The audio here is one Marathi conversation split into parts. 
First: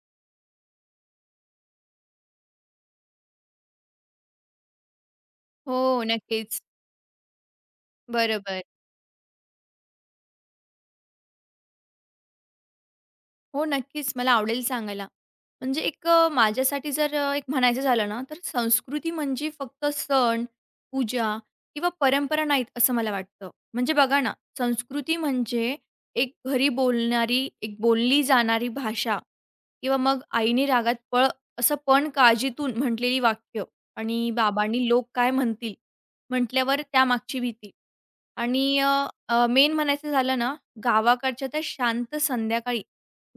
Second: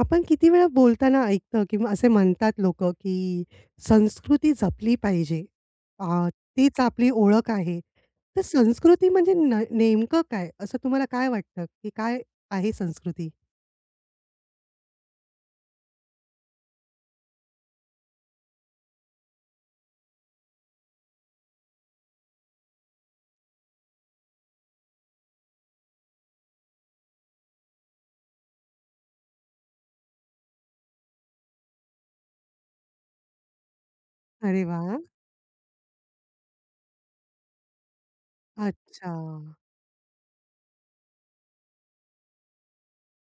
आपण किती वेळा बोलताना ऐकतं किंवा असे म्हणतात लोकं, की संस्कृती जपली पाहिजे. हो, अ, नक्कीच. तीच आपली ओळख आहे. तर बरोबर. संस्कृती म्हणजे न नेमकं काय? असं तुम्हाला काय वाटतं, की काय आहे संस्कृती? हो, नक्कीच मला आवडेल सांगायला. म्हणजे एक माझ्यासाठी जर एक म्हणायचं झालं ना, तर संस्कृती म्हणजे फक्त सण, पूजा किंवा परंपरा नाहीत, असं मला वाटतं. म्हणजे बघा ना, संस्कृती म्हणजे एक घरी बोलणारी, एक बोलली जाणारी भाषा किंवा मग आईने रागात पळ असं पण काळजीतून म्हटलेली वाक्य आणि अरे बाबांनी वाह! लोक काय म्हणतील म्हटल्यावर त्यामागची भीती. आणि अच्छा. मेन म्हणायचं झालं ना, गावाकडच्या त्या शांत संध्याकाळी,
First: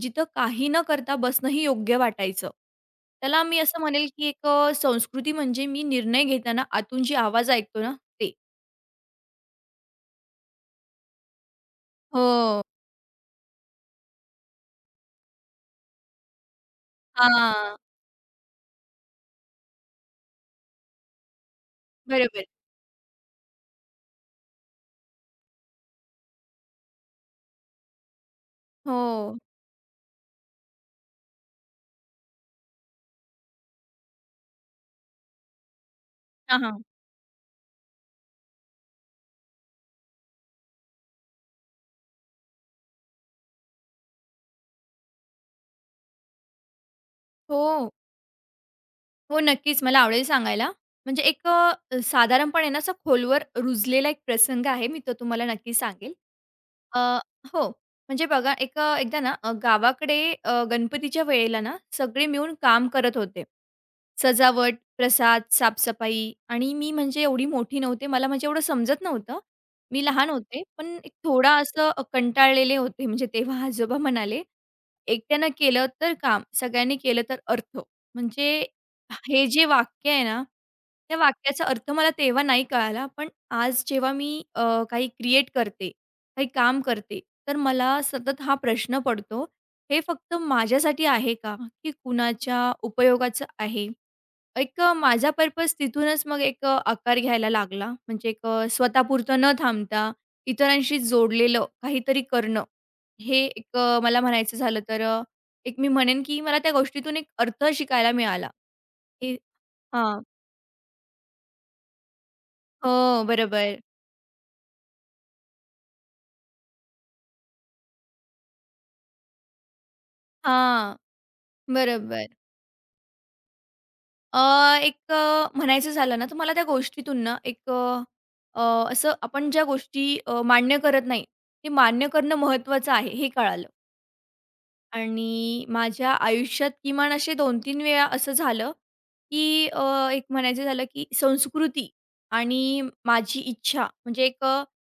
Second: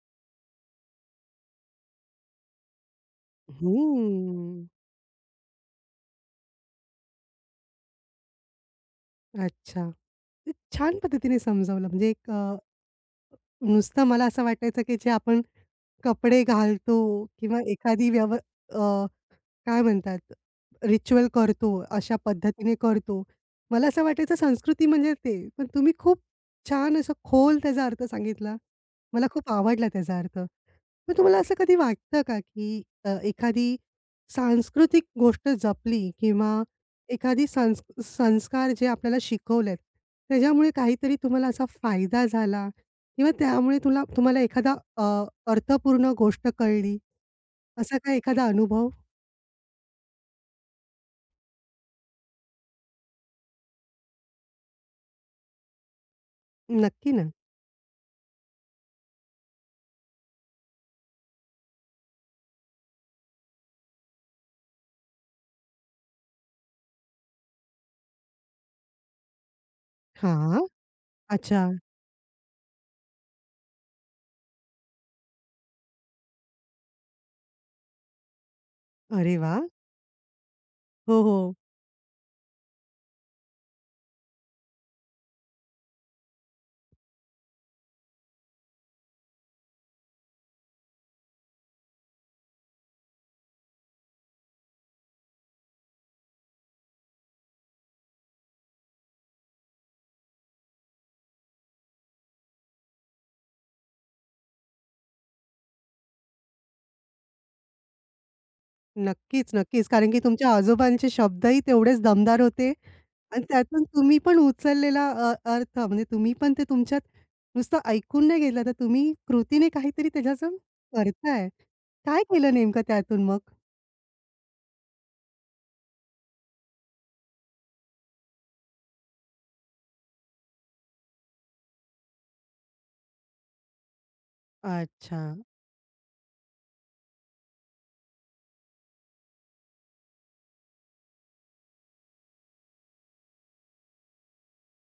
जिथं काही न करता बसणंही योग्य वाटायचं. त्याला मी असं म्हणेल, की एक हम्म. संस्कृती म्हणजे मी निर्णय घेताना आतून जी आवाज ऐकतो ना, ते. अच्छा. ते छान पद्धतीने समजावलं. हो. नुसतं मला असं वाटायचं, की जे आपण कपडे घालतो किंवा हां, एखादी व्यव काय म्हणतात, रिच्युअल करतो, अशा बरोबर. पद्धतीने करतो. मला असं वाटायचं संस्कृती म्हणजे ते. पण तुम्ही खूप छान असं खोल त्याचा अर्थ सांगितला. मला हो. खूप आवडला त्याचा अर्थ. मग तुम्हाला असं कधी वाटतं का, की एखादी सांस्कृतिक गोष्ट जपली हां, किंवा हां. एखादी संस्कार जे आपल्याला शिकवलेत, त्याच्यामुळे काहीतरी तुम्हाला असा फायदा झाला किंवा त्यामुळे तुम्हाला एखादा अर्थपूर्ण गोष्ट कळली, हो, असा काही एखादा अनुभव? हो, नक्कीच मला आवडेल सांगायला. म्हणजे एक साधारणपणे ना, असा खोलवर रुजलेला एक प्रसंग आहे, मी तो तुम्हाला नक्की सांगेल. अ, नक्की ना. हो. म्हणजे बघा एक एकदा ना गावाकडे गणपतीच्या वेळेला ना सगळे मिळून काम करत होते. सजावट, प्रसाद, साफसफाई आणि मी म्हणजे एवढी मोठी नव्हते. मला म्हणजे एवढं समजत नव्हतं. मी लहान हां. होते, पण एक थोडा अच्छा. असं कंटाळलेले होते. म्हणजे तेव्हा आजोबा म्हणाले, "एकट्यानं केलं तर काम, सगळ्यांनी केलं तर अर्थ." म्हणजे अरे हे वाह! जे वाक्य आहे ना, त्या हो, हो. वाक्याचा अर्थ मला तेव्हा नाही कळाला. पण आज जेव्हा मी काही क्रिएट करते काही काम करते, तर मला सतत हा प्रश्न पडतो, हे फक्त माझ्यासाठी आहे का? की कुणाच्या उपयोगाचं आहे? एक माझा पर्पज तिथूनच मग एक आकार घ्यायला लागला. म्हणजे एक स्वतःपुरतं न थांबता इतरांशी जोडलेलं काहीतरी करणं, हे एक मला म्हणायचं झालं तर एक मी म्हणेन की मला त्या गोष्टीतून एक अर्थ शिकायला मिळाला. हे नक्कीच, नक्कीच. कारण की हां. तुमच्या आजोबांचे शब्दही तेवढेच दमदार होते हो, आणि बरोबर. त्यातून तुम्ही पण उचललेला अर्थ म्हणजे तुम्ही पण ते तुमच्यात नुसतं ऐकून नाही घेतलं, तर तुम्ही कृतीने काहीतरी त्याच्यातून हां, करताय. काय बरोबर. केलं नेमकं त्यातून मग? अ, एक म्हणायचं झालं ना, तर मला त्या गोष्टीतून ना एक अ, अ, असं आपण ज्या गोष्टी मान्य करत नाही, ते मान्य करणं महत्त्वाचं आहे हे कळालं. अच्छा. आणि माझ्या आयुष्यात किमान असे 2-3 वेळा असं झालं, की एक म्हणायचं झालं, की संस्कृती आणि माझी इच्छा म्हणजे एक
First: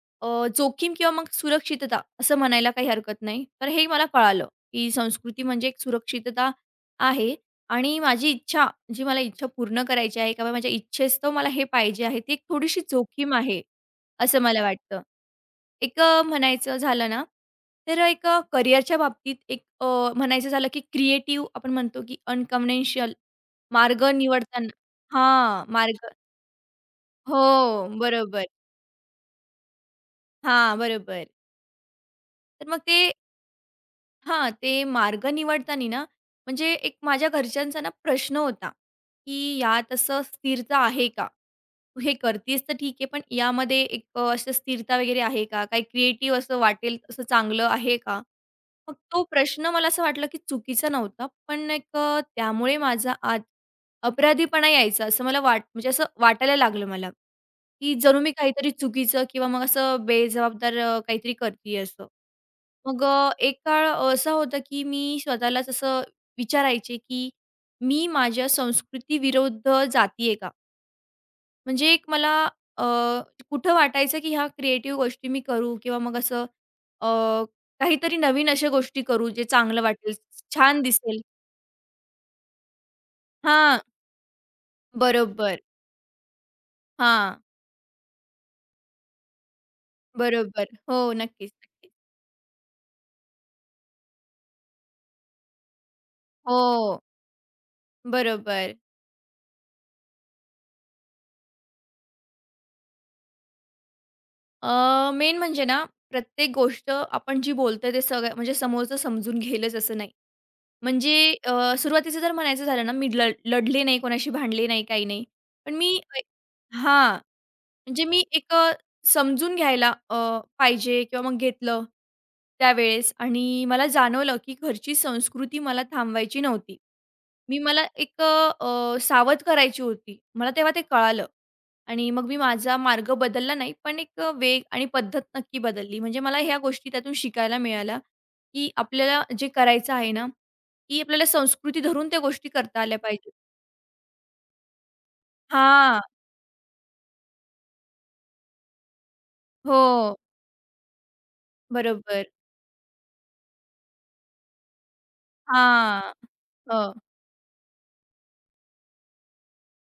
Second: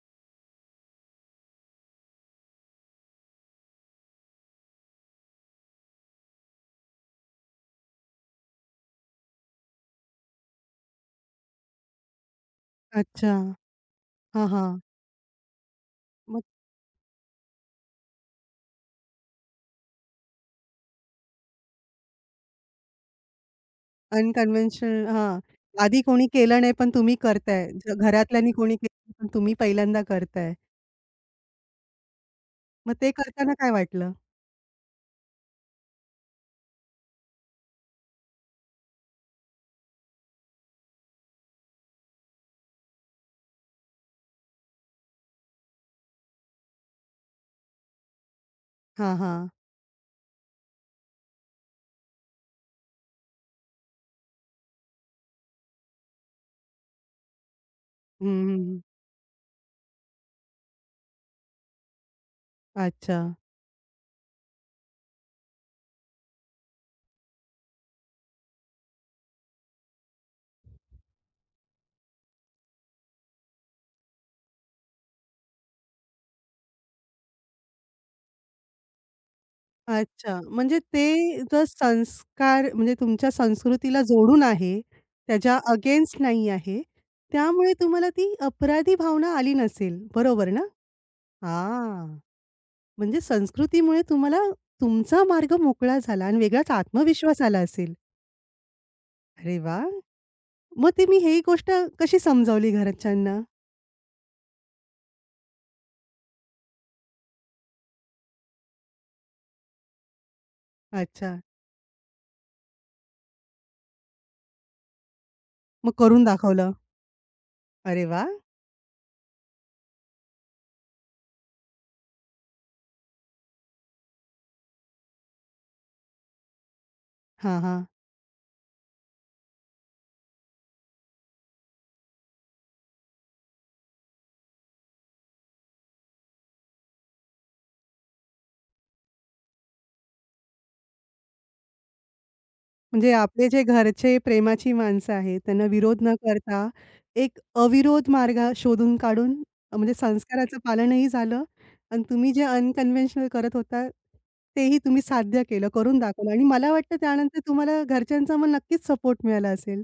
जोखीम किंवा मग सुरक्षितता असं म्हणायला काही हरकत नाही. तर हे मला कळालं, की संस्कृती म्हणजे एक सुरक्षितता आहे आणि माझी इच्छा, जी मला इच्छा पूर्ण करायची आहे किंवा माझ्या इच्छेस्तव मला हे पाहिजे आहे, ती एक थोडीशी अच्छा. जोखीम आहे, असं हां, मला हां. वाटतं. एक मग म्हणायचं झालं ना, तर एक करिअरच्या बाबतीत एक म्हणायचं झालं, की क्रिएटिव्ह आपण म्हणतो, की अनकन्व्हेन्शनल मार्ग निवडताना अनकन्व्हेन्शनल हां. हां, आधी मार्ग कोणी केलं नाही, पण तुम्ही करताय. हो, बरोबर. घरातल्यांनी कोणी केलं नाही, पण तुम्ही पहिल्यांदा करताय. हां, बरोबर. तर मग मग ते ते करताना काय वाटलं? हां, ते मार्ग निवडताना ना, म्हणजे एक माझ्या घरच्यांचा ना प्रश्न होता, की यात असं स्थिरता आहे का? तू हे करतीयेस तर ठीक आहे, पण यामध्ये एक असं स्थिरता वगैरे आहे का? काही क्रिएटिव्ह असं वाटेल असं चांगलं आहे का? मग हां, तो हां. प्रश्न मला असं वाटलं, की चुकीचा नव्हता. पण एक त्यामुळे माझा आत अपराधीपणा यायचा असं मला म्हणजे असं वाटायला लागलं मला, की जणू हं, मी काहीतरी हं, चुकीचं किंवा मग असं बेजबाबदार काहीतरी करतीये असं. मग अच्छा, एक काळ असा होता, की मी स्वतःलाच असं विचारायचे, की मी माझ्या संस्कृतीविरुद्ध जाती आहे का? म्हणजे एक मला अ, कुठं वाटायचं, की ह्या क्रिएटिव्ह गोष्टी मी करू किंवा मग असं अ, काहीतरी नवीन अशा गोष्टी करू, जे चांगलं वाटेल, अच्छा. म्हणजे छान दिसेल. ते जर संस्कार म्हणजे तुमच्या हां. संस्कृतीला जोडून आहे, त्याच्या बरोबर. अगेन्स्ट नाही आहे, हां. त्यामुळे तुम्हाला ती अपराधी भावना आली नसेल, बरोबर ना? बरोबर. हो, नक्कीच, नक्कीच. हां. म्हणजे संस्कृतीमुळे तुम्हाला तुमचा मार्ग मोकळा झाला आणि वेगळाच हो. आत्मविश्वास आला असेल. बरोबर. अरे वाह! मग ते मी ही गोष्ट कशी समजावली घरच्यांना? मेन म्हणजे ना, प्रत्येक गोष्ट आपण जी बोलतोय ते सगळं म्हणजे समोरचं समजून घेईलच असं नाही. म्हणजे अच्छा. सुरुवातीचं जर म्हणायचं झालं ना, मी लढले नाही, कोणाशी भांडले नाही, काही नाही. पण मी मग करून एक दाखवलं. हां, अरे म्हणजे मी वाह! एक समजून घ्यायला पाहिजे किंवा मग घेतलं त्यावेळेस आणि मला जाणवलं, की घरची संस्कृती मला थांबवायची नव्हती. हां, मी हां. मला एक सावध करायची होती. मला तेव्हा ते कळालं आणि मग मी माझा मार्ग बदलला नाही, पण एक वेग आणि पद्धत नक्की बदलली. म्हणजे मला ह्या गोष्टी त्यातून शिकायला मिळाल्या, की आपल्याला जे करायचं आहे ना, की आपल्याला संस्कृती धरून त्या गोष्टी करता आल्या म्हणजे पाहिजेत. आपले जे घरचे प्रेमाची माणसं आहेत, त्यांना हां. विरोध न करता एक अविरोध मार्ग शोधून काढून हो. म्हणजे संस्काराचं पालनही झालं आणि बरोबर. तुम्ही जे अनकन्व्हेन्शनल करत होता, तेही तुम्ही साध्य केलं, करून हां. दाखवलं आणि मला हो. वाटतं त्यानंतर तुम्हाला घरच्यांचा मग नक्कीच सपोर्ट मिळाला असेल.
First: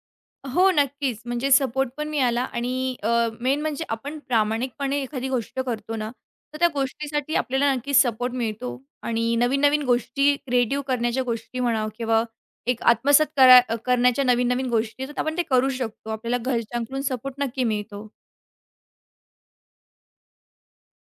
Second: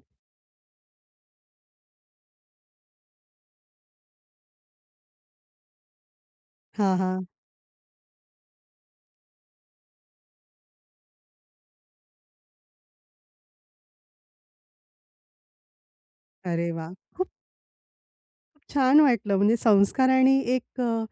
हो, नक्कीच. म्हणजे सपोर्ट पण मिळाला आणि अ, मेन म्हणजे आपण प्रामाणिकपणे एखादी गोष्ट करतो ना, तर त्या हां, हां. गोष्टीसाठी आपल्याला नक्कीच सपोर्ट मिळतो आणि नवीन-नवीन गोष्टी क्रिएटिव्ह करण्याच्या गोष्टी म्हणा किंवा एक आत्मसात करा करण्याच्या नवीन-नवीन गोष्टी तर आपण ते करू शकतो. आपल्याला अरे वाह! घरच्यांकडून सपोर्ट नक्की मिळतो. खूप छान वाटलं. म्हणजे संस्कार आणि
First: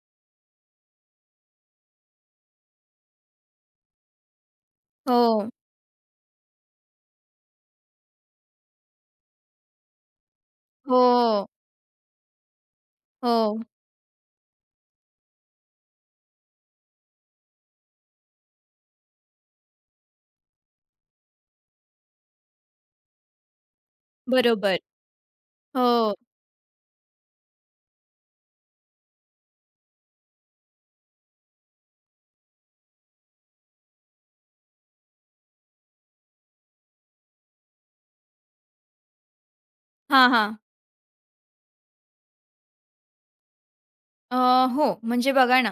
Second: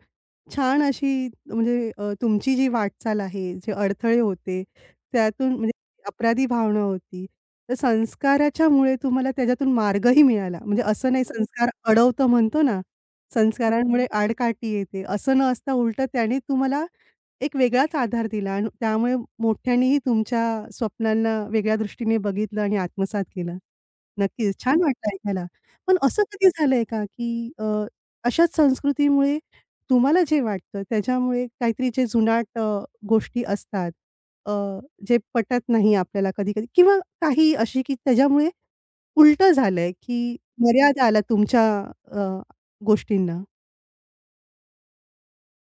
छान अशी म्हणजे तुमची जी वाटचाल आहे, जे अडथळे होते, हो. त्यातून म्हणजे अपराधी भावना होती. तर संस्काराच्यामुळे तुम्हाला त्याच्यातून मार्गही मिळाला. म्हणजे हो. असं नाही संस्कार अडवतं म्हणतो ना, हो. संस्कारांमुळे आडकाठी येते. असं न असता उलटं त्याने तुम्हाला एक वेगळाच आधार दिला आणि त्यामुळे मोठ्यांनीही तुमच्या स्वप्नांना वेगळ्या दृष्टीने बघितलं आणि आत्मसात केलं. नक्कीच. बरोबर. छान वाटलं ऐकायला. पण हो. असं कधी झालंय का, की अशाच संस्कृतीमुळे तुम्हाला जे वाटतं त्याच्यामुळे काहीतरी जे जुनाट गोष्टी असतात अ, जे पटत नाही आपल्याला कधी-कधी किंवा काही अशी की त्याच्यामुळे उलटं झालंय, हां, की हां. मर्यादा आल्या तुमच्या अ, गोष्टींना? अ, हो, म्हणजे बघा ना,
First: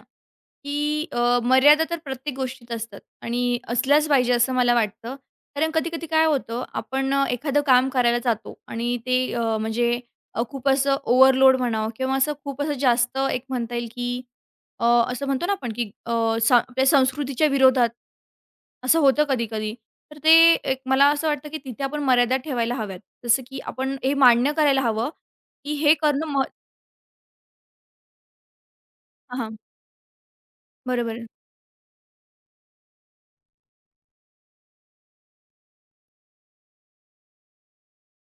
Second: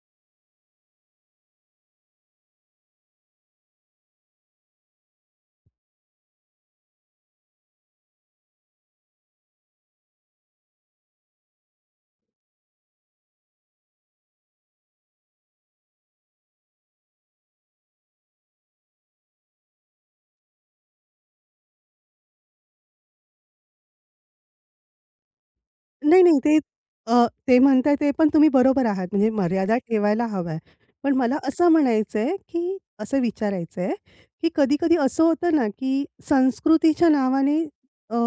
की मर्यादा तर प्रत्येक गोष्टीत असतात आणि असल्याच पाहिजे असं मला वाटतं. कारण कधी-कधी काय होतं, आपण एखादं काम करायला जातो आणि ते म्हणजे खूप असं ओव्हरलोड म्हणावं किंवा असं खूप असं जास्त एक म्हणता येईल, की अ, असं म्हणतो ना आपण, की आपल्या संस्कृतीच्या विरोधात असं होतं कधी-कधी. तर ते एक मला असं वाटतं, की तिथे आपण मर्यादा ठेवायला हव्यात. जसं की आपण हे मान्य करायला हवं, की हे नाही, करणं नाही. अ, ते म्हणताय ते पण तुम्ही बरोबर आहात. म्हणजे हां, मर्यादा ठेवायला हव्या. पण बरोबर. मला असं म्हणायचंय, की असं विचारायचंय, की कधी-कधी असं होतं ना, की संस्कृतीच्या नावाने अ,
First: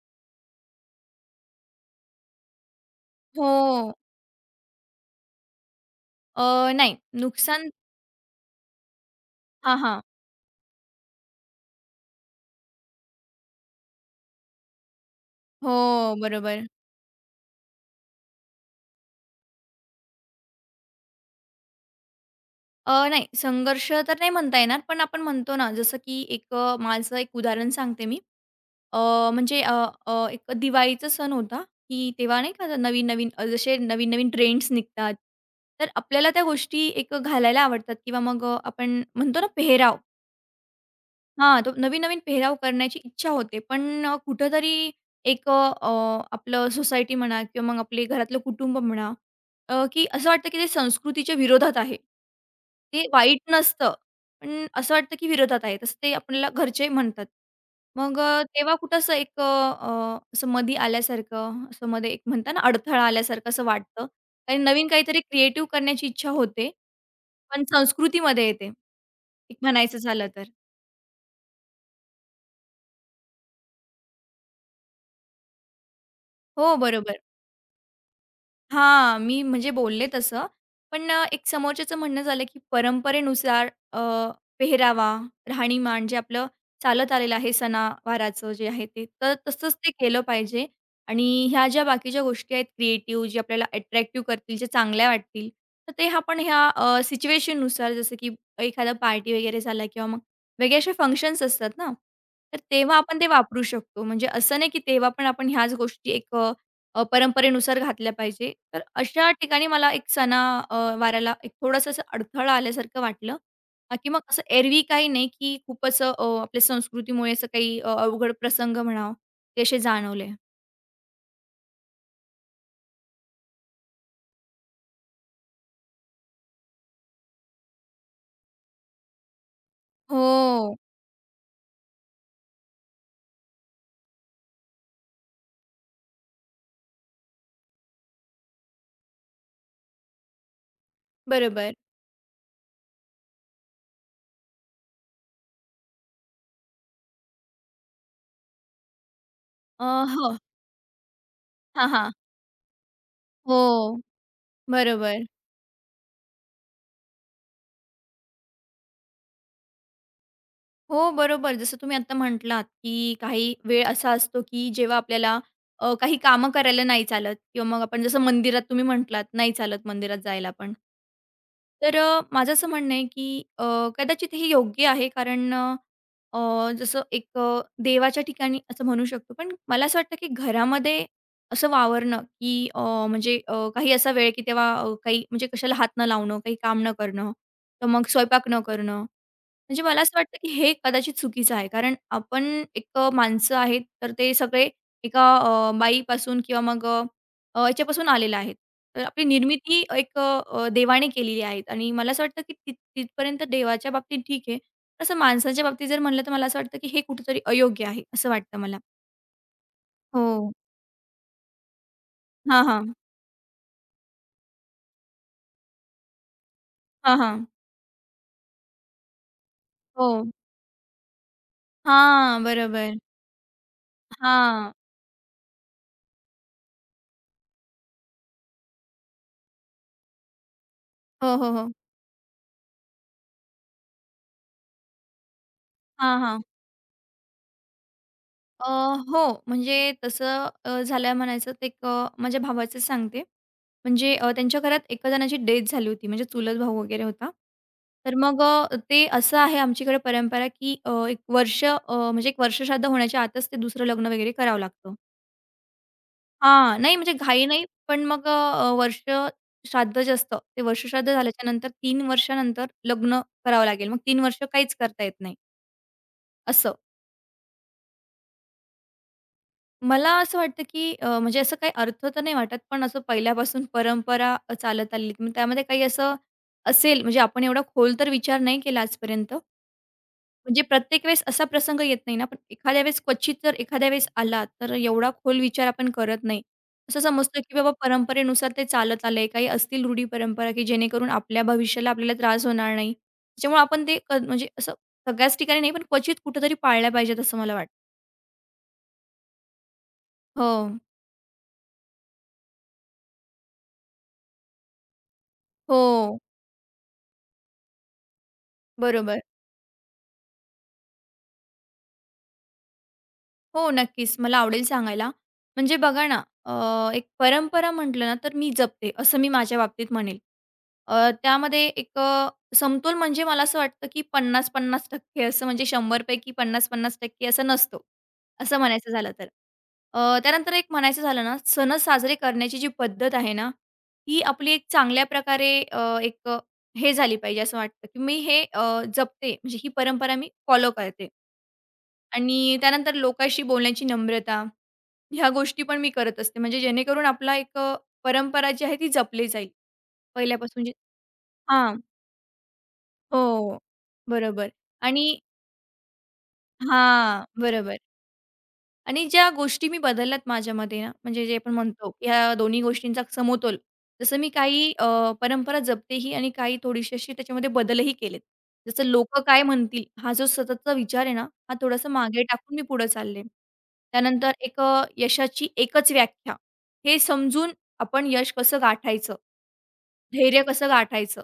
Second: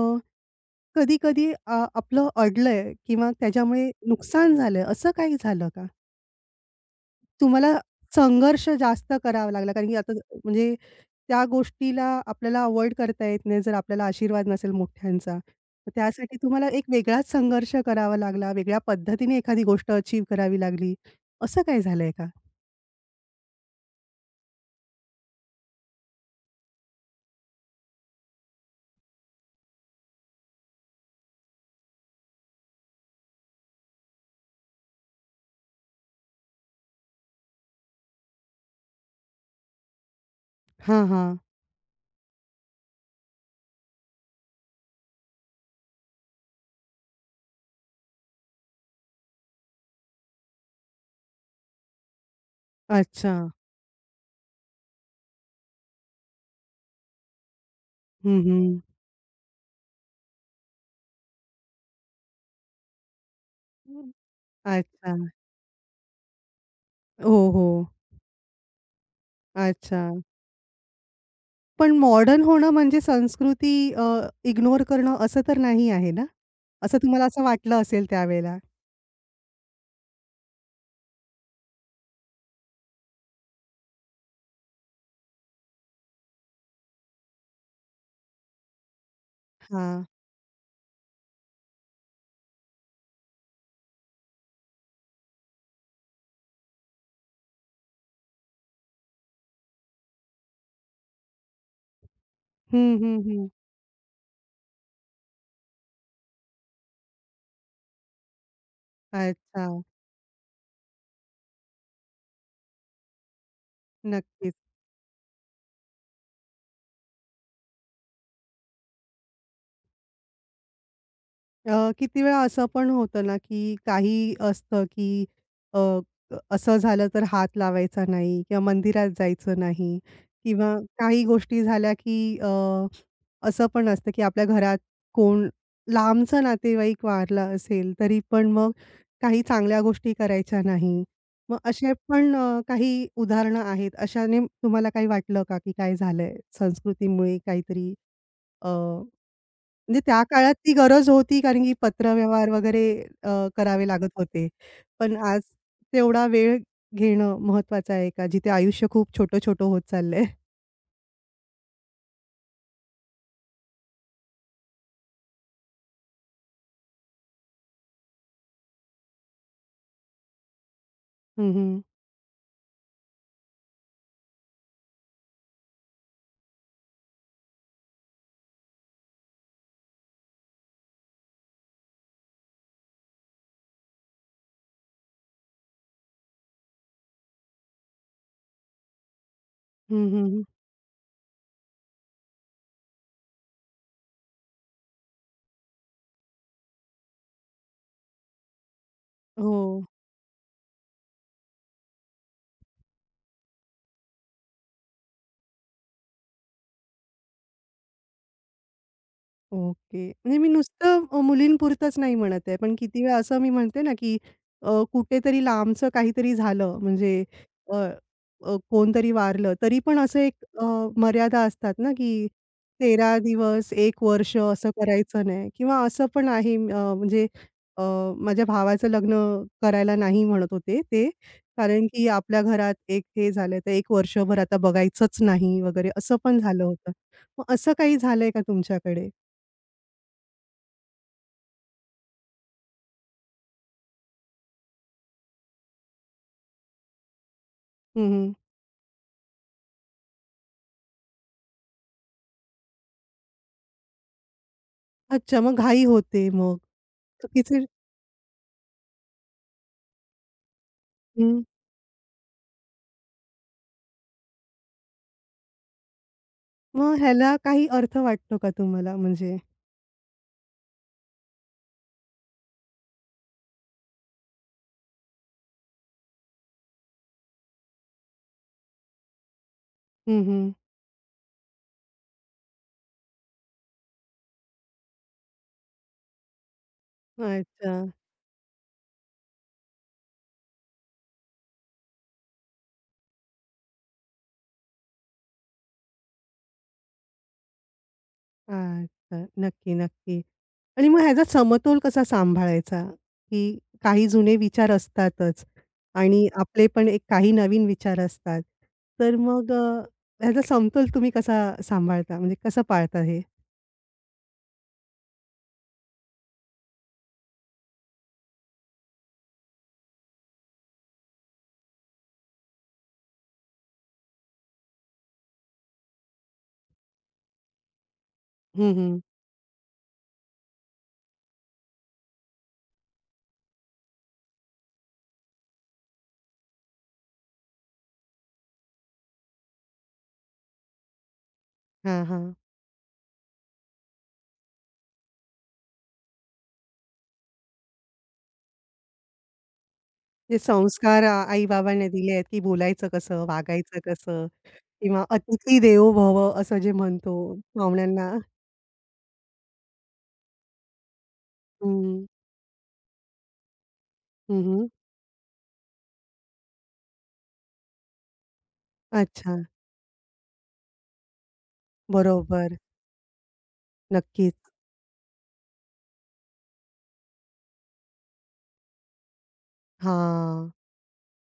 कधी-कधी आपलं अडलंय किंवा त्याच्यामुळे हो. नुकसान झालंय, असं काही झालं का? नाही नुकसान तुम्हाला संघर्ष जास्त करावा लागला हां, कारण की हां. आता म्हणजे त्या गोष्टीला आपल्याला अव्हॉइड करता येत नाही, जर आपल्याला आशीर्वाद नसेल मोठ्यांचा. मग हो, त्यासाठी बरोबर. तुम्हाला एक वेगळाच संघर्ष करावा लागला, वेगळ्या पद्धतीने एखादी गोष्ट अचीव करावी लागली. असं काही झालंय का? नाही संघर्ष तर नाही म्हणता येणार, पण आपण म्हणतो ना जसं की एक माझं एक उदाहरण सांगते मी. अ, म्हणजे अ, अ, एक दिवाळीचा सण होता, की तेव्हा नाही का नवीन-नवीन जसे नवीन-नवीन ट्रेंड्स निघतात. तर आपल्याला त्या गोष्टी एक घालायला आवडतात किंवा मग आपण म्हणतो ना पेहराव. हां, हां. हां, तो नवीन-नवीन पेहराव करण्याची इच्छा होते. पण कुठेतरी एक आपलं सोसायटी म्हणा किंवा मग आपले घरातलं कुटुंब म्हणा, की असं वाटतं की ते संस्कृतीच्या विरोधात आहे. ते अच्छा. वाईट नसतं, पण असं वाटतं की विरोधात आहे. तसं ते आपल्याला घरचे म्हणतात. मग हं, तेव्हा हं. कुठं असं एक अ, अ, असं मधी आल्यासारखं, असं मध्ये एक म्हणतात ना अडथळा आल्यासारखं असं वाटतं. आणि नवीन अच्छा. काहीतरी क्रिएटिव्ह करण्याची इच्छा होते, हो, पण हो. संस्कृतीमध्ये येते, एक म्हणायचं अच्छा. झालं तर. पण मॉडर्न होणं म्हणजे संस्कृती इग्नोर करणं असं तर नाही आहे ना? हो, असं बरोबर. तुम्हाला असं वाटलं असेल त्यावेळेला? हां, मी म्हणजे बोलले तसं. पण एक समोरच्याचं म्हणणं झालं, की परंपरेनुसार अ, पेहरावा, राहणीमान जे आपलं चालत आलेलं आहे सणावाराचं जे आहे ते, तर तसंच ते हां. केलं पाहिजे. आणि ह्या ज्या बाकीच्या गोष्टी आहेत क्रिएटिव्ह जे आपल्याला अट्रॅक्टिव्ह करतील, जे चांगल्या वाटतील, तर ते आपण ह्या सिच्युएशननुसार जसं की एखादा पार्टी वगैरे झाला किंवा मग वेगळे असे फंक्शन्स असतात ना, तर हं, तेव्हा आपण हं, ते हं. वापरू शकतो. म्हणजे असं नाही, की तेव्हा पण आपण ह्याच गोष्टी एक परंपरेनुसार घातल्या पाहिजे. तर अशा अच्छा. ठिकाणी मला एक वाराला एक थोडंसं असं अडथळा आल्यासारखं वाटलं. की मग असं नक्कीच. एरवी काही नाही, की खूप असं आपल्या संस्कृतीमुळे असं काही अवघड प्रसंग म्हणावं, ते असे जाणवले. किती वेळा असं पण होतं ना, की काही असतं, की अ, असं झालं तर हात लावायचा नाही किंवा मंदिरात जायचं नाही किंवा हो, काही गोष्टी झाल्या, की असं पण असतं, की आपल्या घरात कोण लांबचा नातेवाईक वारला असेल, तरी पण मग काही चांगल्या गोष्टी करायच्या नाही. मग बरोबर. असे पण काही उदाहरणं आहेत. अशाने तुम्हाला काही वाटलं का, की काय झालंय संस्कृतीमुळे काहीतरी अ, म्हणजे त्या हो. काळात ती गरज होती, कारण की हां, हां. पत्रव्यवहार वगैरे करावे हो, लागत होते. पण बरोबर. आज तेवढा वेळ घेणं महत्वाचं आहे का? जिथे आयुष्य खूप छोटं-छोटं होत चाललंय. हो, बरोबर. जसं तुम्ही आता म्हटलात, की काही वेळ असा असतो, की जेव्हा आपल्याला काही कामं करायला नाही चालत किंवा मग आपण जसं मंदिरात तुम्ही म्हटलात, नाही चालत मंदिरात जायला पण. हं, हं. तर माझं असं म्हणणं आहे, की कदाचित हे योग्य आहे कारण अ, अ, जसं एक देवाच्या ठिकाणी असं म्हणू शकतो. पण मला असं वाटतं, की घरामध्ये असं वावरणं, की म्हणजे काही असा वेळ, की तेव्हा काही म्हणजे कशाला हात न लावणं, काही काम न करणं, तर मग स्वयंपाक न करणं. म्हणजे मला हं, असं वाटतं हं. की हे कदाचित चुकीचं आहे. कारण आपण एक माणसं आहेत, तर ते सगळे एका बाईपासून किंवा मग अ, अ, याच्यापासून आलेले आहेत. तर आपली हो. निर्मिती एक देवाने केलेली आहे आणि मला असं वाटतं की तिथपर्यंत देवाच्या बाबतीत ठीक आहे. तसं माणसाच्या बाबतीत जर म्हणलं, तर मला असं वाटतं की हे कुठेतरी अयोग्य आहे, असं वाटतं मला. ओके. म्हणजे मी हो. नुसतं मुलींपुरतंच नाही म्हणत आहे. हां, पण हां. किती वेळा असं मी म्हणते ना, की कुठेतरी लांबचं काहीतरी झालं हां, म्हणजे हां. अ, अ, कोणतरी वारलं, तरी पण हो. मर्यादा असतात ना, की हां, बरोबर. तेरा दिवस, एक वर्ष असं हां. करायचं नाही किंवा असं पण आहे म्हणजे अ, माझ्या भावाचं लग्न करायला नाही म्हणत होते ते. हो, हो, हो. कारण की आपल्या घरात एक हे झालं, तर 1 वर्षभर आता बघायचंच नाही वगैरे असं हां, पण हां. झालं होतं. मग असं काही झालंय का अ, तुमच्याकडे? हो, म्हणजे तसं झालं म्हणायचं ते एक माझ्या भावाचंच सांगते. म्हणजे त्यांच्या घरात एका जणाची डेथ झाली होती, म्हणजे चुलत भाऊ वगैरे होता. हं, तर हं. मग ते असं आहे आमच्याकडे परंपरा, की 1 वर्ष म्हणजे 1 वर्ष श्राद्ध होण्याच्या आतच ते दुसरं लग्न वगैरे करावं लागतं. अच्छा, मग घाई होते मग. हां, नाही म्हणजे घाई चुकीचे नाही, पण मग वर्ष श्राद्ध जे असतं, ते वर्ष श्राद्ध हं. झाल्याच्यानंतर 3 वर्षानंतर लग्न करावं लागेल. मग 3 वर्ष काहीच करता येत नाही, असं. मग ह्याला काही अर्थ वाटतो का तुम्हाला म्हणजे? मला असं वाटतं, की म्हणजे असं काही अर्थ तर नाही वाटत, पण असं पहिल्यापासून परंपरा चालत आलेली. मग त्यामध्ये काही असं असेल, म्हणजे आपण एवढा खोल तर विचार नाही केला आजपर्यंत. हं, म्हणजे प्रत्येक वेळेस असा प्रसंग येत नाही ना, पण एखाद्या वेळेस क्वचित जर एखाद्या वेळेस आला, तर एवढा खोल विचार आपण करत नाही. असं समजतो, की अच्छा, बाबा परंपरेनुसार ते चालत आलंय. काही असतील रूढी परंपरा, की जेणेकरून आपल्या भविष्याला आपल्याला त्रास होणार नाही. त्याच्यामुळे आपण ते म्हणजे असं सगळ्याच ठिकाणी नाही, पण क्वचित कुठेतरी पाळल्या पाहिजेत असं मला वाटतं. अच्छा. नक्की, नक्की. हो. आणि मग ह्याचा समतोल कसा सांभाळायचा? की काही जुने विचार असतातच हो. आणि आपले पण एक काही नवीन विचार असतात. तर बरोबर. मग ह्याचा समतोल तुम्ही कसा सांभाळता? म्हणजे कसं पाळता हे? हो, नक्कीच. मला आवडेल सांगायला. म्हणजे बघा ना, एक परंपरा म्हटलं ना, तर मी जपते, असं मी माझ्या बाबतीत म्हणेल. त्यामध्ये एक समतोल म्हणजे मला असं वाटतं, की 50-50% असं म्हणजे 100 पैकी 50-50% असं नसतो, असं हं, म्हणायचं हं. झालं तर. त्यानंतर एक म्हणायचं झालं ना, सण साजरे करण्याची जी पद्धत आहे ना, ही आपली एक चांगल्या प्रकारे एक हे झाली पाहिजे असं वाटतं, की मी हे जपते. म्हणजे ही परंपरा मी फॉलो करते. हां, हां. आणि त्यानंतर लोकांशी बोलण्याची नम्रता, ह्या गोष्टी पण मी करत असते. म्हणजे जेणेकरून आपला एक परंपरा जी आहे ती जपली जाईल. जे पहिल्यापासून जी संस्कार हां. आई-बाबांनी दिले आहेत, की बोलायचं कसं, हो. वागायचं कसं? बरोबर किंवा आणि अतिथी देवो भव असं जे म्हणतो हां. बरोबर. पाहुण्यांना आणि ज्या गोष्टी मी बदलल्यात माझ्यामध्ये ना, म्हणजे जे आपण म्हणतो, हं, की ह्या दोन्ही गोष्टींचा समतोल. जसं मी हं, काही परंपरा जपतेही आणि काही थोडीशी अशी त्याच्यामध्ये बदलही केलेत. जसं लोकं अच्छा. काय म्हणतील, हा जो सततचा विचार आहे ना, हा थोडासा मागे टाकून बरोबर. मी पुढे चालले. त्यानंतर नक्कीच. एक यशाची एकच व्याख्या, हे समजून आपण यश कसं गाठायचं, धैर्य हां. कसं गाठायचं,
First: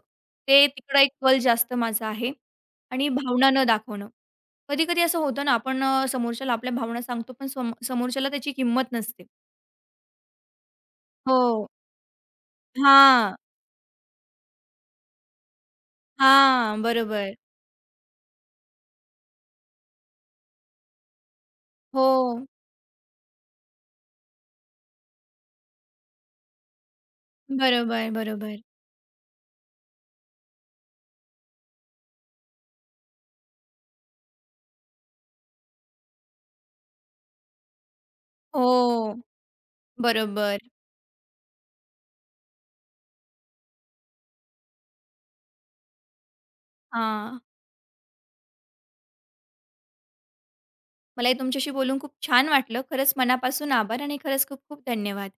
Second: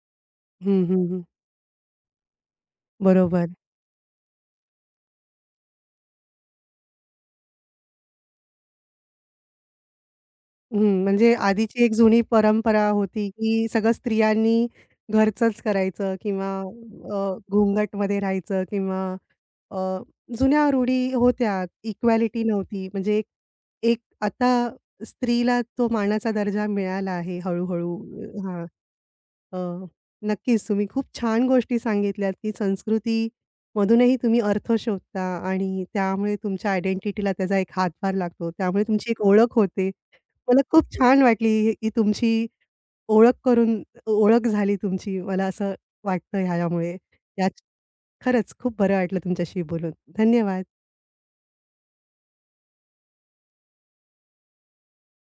ते हं, तिकडं हं, एक हं. कल जास्त माझा आहे आणि बरोबर. भावना न दाखवणं. कधी-कधी असं होतं ना, आपण समोरच्याला आपल्या भावना सांगतो, पण समोरच्याला त्याची किंमत नसते. हं, म्हणजे हो. आधीची एक जुनी परंपरा होती, हा, की सगळं स्त्रियांनी घरचंच करायचं किंवा हा, बरोबर. घुंगटमध्ये राहायचं किंवा अ, जुन्या रूढी होत्या. हो. इक्वालिटी नव्हती. म्हणजे एक एक आता स्त्रीला तो मानाचा दर्जा मिळाला आहे हळू-हळू. बरोबर, बरोबर. हा अ, नक्कीच तुम्ही खूप छान गोष्टी सांगितल्यात, की संस्कृतीमधूनही तुम्ही अर्थ शोधता आणि त्यामुळे तुमच्या आयडेंटिटीला त्याचा एक हातभार लागतो. त्यामुळे तुमची हो. एक ओळख होते. बरोबर. मला खूप छान वाटली ही ही तुमची ओळख करून ओळख झाली तुमची. मला असं वाटतं ह्यामुळे. हां. हां. याच खरंच खूप बरं वाटलं तुमच्याशी बोलून. धन्यवाद. मलाही तुमच्याशी बोलून खूप छान वाटलं. खरंच मनापासून आभार आणि खरंच खूप खूप धन्यवाद.